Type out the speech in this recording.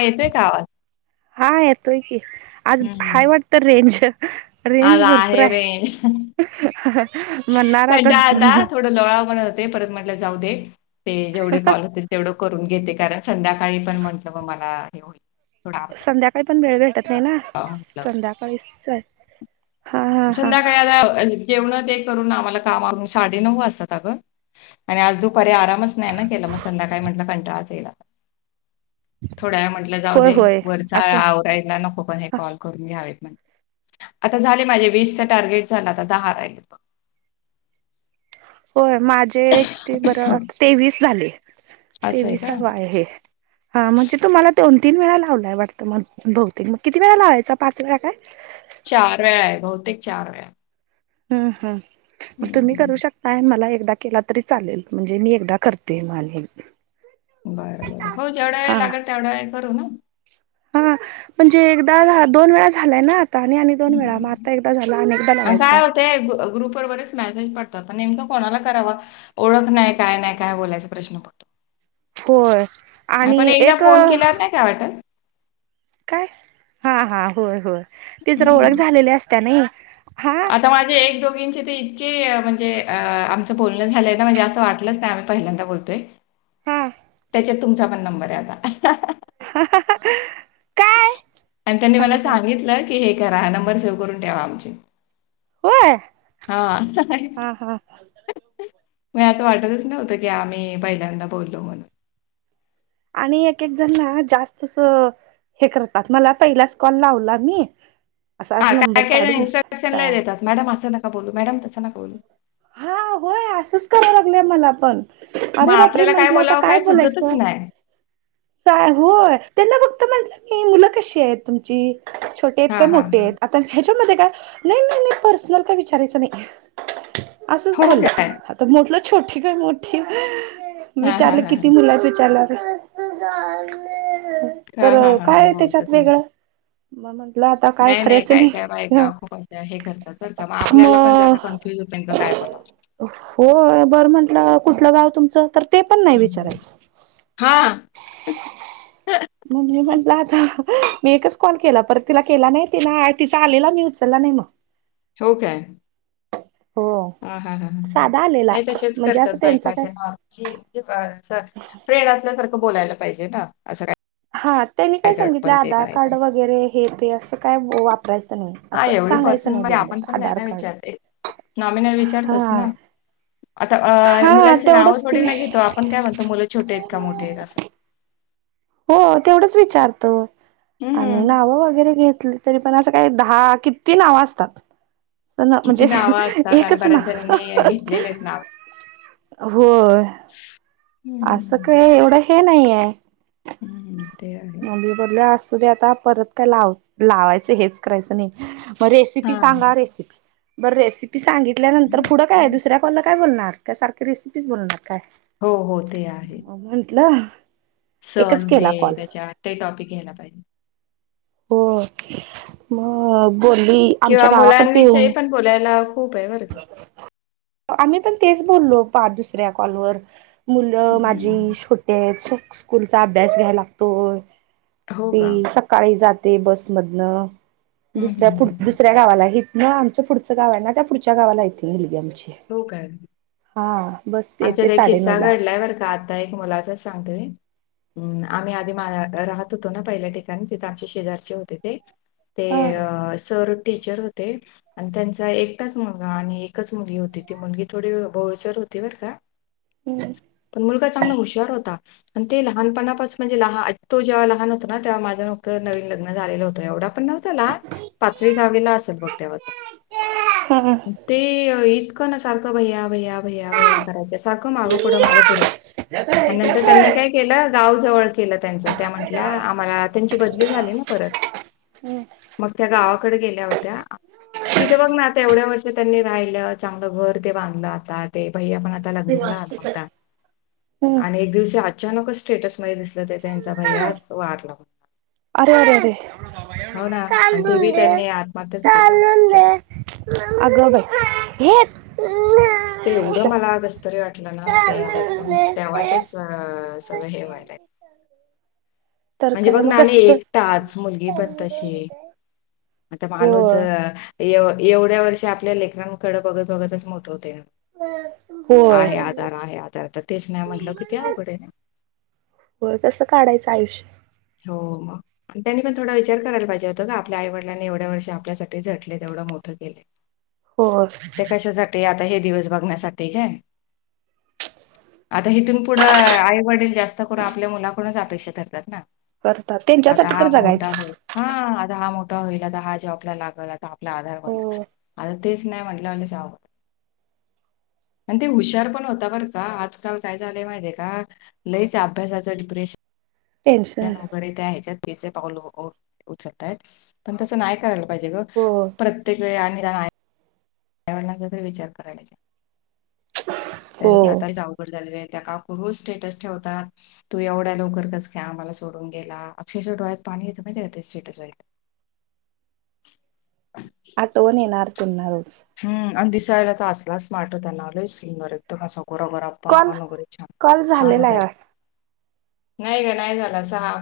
येतोय का आवाज हा येतोय की.. आज हाय हम्म. वाटत रेंज रेंज आज भरपूर आहे... रेंज. मणा... आता थोडं लोळा पण होते परत म्हटलं जाऊ दे ते जेवढे कॉल होतील तेवढं... करून घेते कारण संध्याकाळी पण म्हट म मला हे... थोडा अर्धा संध्याकाळी.... पण वेळ भेटत नाही तास, ना अं, म्हटलं. संध्याकाळीसर हा हा हा संध्याकाळी आता जेवण ते करून आम्हाला काम साडे नऊ वाजताात अगं आणि आज दुपारी आराम... नाही केलं मग संध्याकाळी म्हटलं कंटाळ.. थोड्या व म्हंटलं जाऊ होय दे होय वरचा असं आवरायला नको पण हे कॉल करून घ्या.... आ झाली माझी वीस टार्गेट झालं आ दहा राहि... [inaudible] माझे ते बरं तेवीस झाले असं आहे का? तेवीसाव आहे.. हा म्हणजे तुम्हाला दोन तीन वेळा लावलाय वाटतं म बहुतेक मग किती वेळा लावायचा पाच वेळा काय? चार वेळा आहे बहुतेक चार वेळा... हम् हम तुम्ही करू हम्म. शकताय मला... एकदा केला तरी चालेल म्हणजे मी एकदा करते माले.. बर बर हो जेवढा वेळ लागेल तेवढा वेळ करू ना... हा म्हणजे एकदा दोन वेळा झालाय ना.. आणि, आणि, दोन वेळा मग हम्म. आता एकदा झाला आणि एकदा काय करायचा. होते ग्रुपवर बरेच मेसेज पडतात प नेमकं कोणाला करावा, ओळख नाही, काय नाही, काय बोलायचा प्रश्न पडतो. होय, नाही पण आणि एकदा फोन एकऽऽ केल्यावर नाही काय वाटत काय? हा, हा, होय, होय ति जरा ओळख हम्म. झालेली असत नाही. हा आता माझे एक दोघींची ती जे ऽऽम्हणजे अंऽआमच बोलण झालंय ना, म्हणजे असं वाटलंच नाही आम्ही पहिल्यांदा बोलतोय. हम तुमचा पण नंबरय आता. हह हहहहह आणि त्यांनी मला सांगितलं की हे करा, नंबर सेव्ह करून ठेवा आमची. होय! हा. हा हा म असं वाटतचं नव्हतं की आम्ही पहाल्यांदा बोललो. आणि एक एक जणना जास्त असं. हे करतात, मला पहिल्याच कॉल लावला नी हां, काय, काय जणं इन्स्ट्रक्शन लय देतात, मॅडम असं नका बोलू, मॅडम तसं नका बोलू, हा, होय, असंच कराव लागल्या मला पण. मग अरे बापरे! आपल्याला म्हंटलं आता बोलावं काय सुचतच बोलायचं. नाही. काय, होय, त्यांना बघऽऽ आता म्हटलं की,, मुलं कशीय आहेत तुमची,, छोटीयत का हां, हां. मोठीयत, आता ह्याच्यामध्ये नाही, नाही, नाही, पर्सनल काय विचारायच नाही, असच हो बोला,, काय? आताऽऽ छोटी का मोठी,,, हां, हां, विचारलं हां, किती हां. मुलं या त विचारलंऽऽ हां, हां, तर हां, हां. काय? हो त्याच्यात तसं होतं. वेगळं,, म म्हऽ नाही, नाही, काय, काय बायका खूपं हेऽ करतात बरं का,, मग आपल्याला पण जरा कन्फ्युज होतय. होऽय,, बरं म्हंटलं अं कुठलं गाव तुमचं तरऽऽ ते पण नाही हं, हं. विचारायचं. हां. मणी म्हटलं आता. मी एकच कॉल केला परत, तिला केला नाही, तिनं तिचा आलेला मी उचलला नाही मऽऽ हो काय. हो ह, हा, हा साधा आलेला नाही, तसेच म्हणजे करतात असं बायका त्यांचा काय आशा नॉर्मलऽऽ फ्रेंड असल्यासारखं बोलायला पाहिजे ना असं कायऽऽ हा. त्यांनी काय सांगितलं आधार कार्ड वगैरे हे ते असं काय वापऽऽ करायचं नाही, हा असं एवढी सांगायचं पर्सनल नाही, म्हणजे बोलले आपण पण नाही आधार कार्ड ना म ना विचार तोच दस हा ना. आता अऽऽ हा मुलांची नावं तेवढंच ते थोडीनां घेतो आपण, काय म्हणतो मुलं छोटे आहेत का मोठे आहेत असं. होऽऽ तेवढच विचारतो,, आणि हम्म. नाव वगैरे घेतऽऽ लं तरी पण असं काही दहा, किऽती नावं असतात. ना किती म्हणजे, नावं असतात आणि एकच बऱ्याच जणींनी नाऽऽव घेतलेले आहेत नाव. होऽय,, असं हम्म, काय एवढं हे नाहीयय. हम्म, हम् मग मी बोललो,, असूदे आता परत काय लाव, लावायचं हेच करायचं नाही. म रेसिपी हा. सांगा,, रेसिपी, बरं रेसिपी सांगितल्यानंतर पुढं काय? य दुसऱ्या कॉलला काय बोलणार. का सारंख रेसिपीज बनवणार काय? हो, हो, ते ऽआहे. मग म्हंटलं एकच सण केला ते, कॉल त्याच्या ते टॉपिक घ्यायला पाहिजे. हो, मग बोलली, आमच्या किंवा गावाकडती मुलांविषयी येऊनऽऽ पण बोलायला खूप आहे बरं का. आम्ही पण तेच बोललो, पार दुसऱ्या कॉलवर. मुलं माझी हम्म. छोटी आहेत, स्कूलचा अभ्यास घ्याय लागतोय. हो का? तीऽ सकाळी जाते बसमधनं, हं, हं, दुसऱ्या हं. दुसऱ्या गावालाय हि न आमचं पुढंचं गाव आहे ना, त्या पुढच्या गावाला य ती मुलगी आमची. हो काय! हा बस येते आमच्यात एक साडेनऊ किस्सा ला घडलाय बरं का आता एक मुलाचाच सांगते हम्म आम्ही आधी मा राहत होतो ना पहिल्या ठिकाणी तिथे आमचे शेजारचे होते ते हा ते सर टीचर होते आणि त्यांचा एकटच मुलगा आणि एकच मुली ती मुलगी थोडी भोळसर होती बर का हम्म. पण मुलगा चांगला हुशार होता आणि ते लहानपणापास म्हणजे लहान तो जेव्हा लहान होतो ना तेव्हा माझ नुकत नवीन लग्न झालेलं होतं एवढा पण नव्हता ला पाचवी सहावी लाअसेल बघ तेव्हा तो हा. ते इ न सारखं भैया भैया भैया भैया करायचे सारख मागं पुढं मागं पुढं आणि नंतर त्यांनी काय केलं गाव जवळ केलं त्यांच त्या म्हंटल्या आम्हाला त्यांची बदली झाली ना परत हम्म. मग त्या का गावा कडे गेल्या होत्या तिथ बघ ना एवढ्या वर्ष त्यांनी राहिल चांगलं घर ते बांधलं आता ते भैया पण आता लग्नाला आला होता आणि एक दिवशी अचानकच स्टेटसमध्ये दिसलं ते त्यांचा भैयाच वारला होता अरे अरे अरे हो ना आणि ते बी त्यांनी आत्महत्याच केल्या बिचाऱ्या. [unintelligible] [unintelligible] ते एवढं मला कसतरी वाटत लं ना ते ऐकून तेव्हाचेच सगळं हे व्हायलाय तर म्हणजे काय बघ मग ना नाही कसं तर एकटाच मुलगी पण तशी होय आता माणूज य एवढ्या वर्ष आपल्या लेकरांकड बघत बघतच मोठं होते ना होय आहे आधार आहे आधार तर तेच नाही म्हटलं किती अवघडे हो कसं काढायचं आयुष्य हो मग त्यांनी पण थोडा विचार करायला पाहिजे होतं का आपल्या आई वडलांनी एवढ्या वर्ष आपल्यासाठी झटलेत एवढं मोठ केलय हो ते कशासाठी हे दिवस बघण्यासाठी काय आता हथून पुढं आईवडील जास्त करून आपल्या मुलाकडूनच अपेक्षा करतात ना करतात आता त्यांच्यासाठी तर हा मोठा जगायचं होय हा आता हा मोठा मोठा होईला तर हा जॉबला लागलं आता आपला आधार बनल हो आता तेच नाही म्हट सवं [unintelligible] आणि ते हुशार पण होता बरं का आजकाल काय झालंय माहितीय का लईच अभ्यासाचं डिप्रेशन न टेन्शन वगैरे ते ह्याच्यात त्याचे पाऊल उचलतयत पण तसं नाही करायला लागत पाहिजे ग हो प्रत्येक वेळी आणि रा त्यालांचा विचार करायण्याचा हो त्यांच आताही अवघड झाले आहेत त्या काकू रोज स्टेटस ठेवतात तू एवढ्या लवकर कस काय आम्हाला सोडून गेला अक्षरशः डोळ्यात पाणी पाणी येत ते स्टेटस पाहिलं की [inaudible] आठवण येणार पुन्हा हम्म आणि दिसायला तर असलाच स्मार्ट होता ना सिंगर एकदम असा गोरा कॉल गोरापान वैगरे छान, कॉल छान झालेला होता आहे एकदम, नाही ग नाही झाला असहा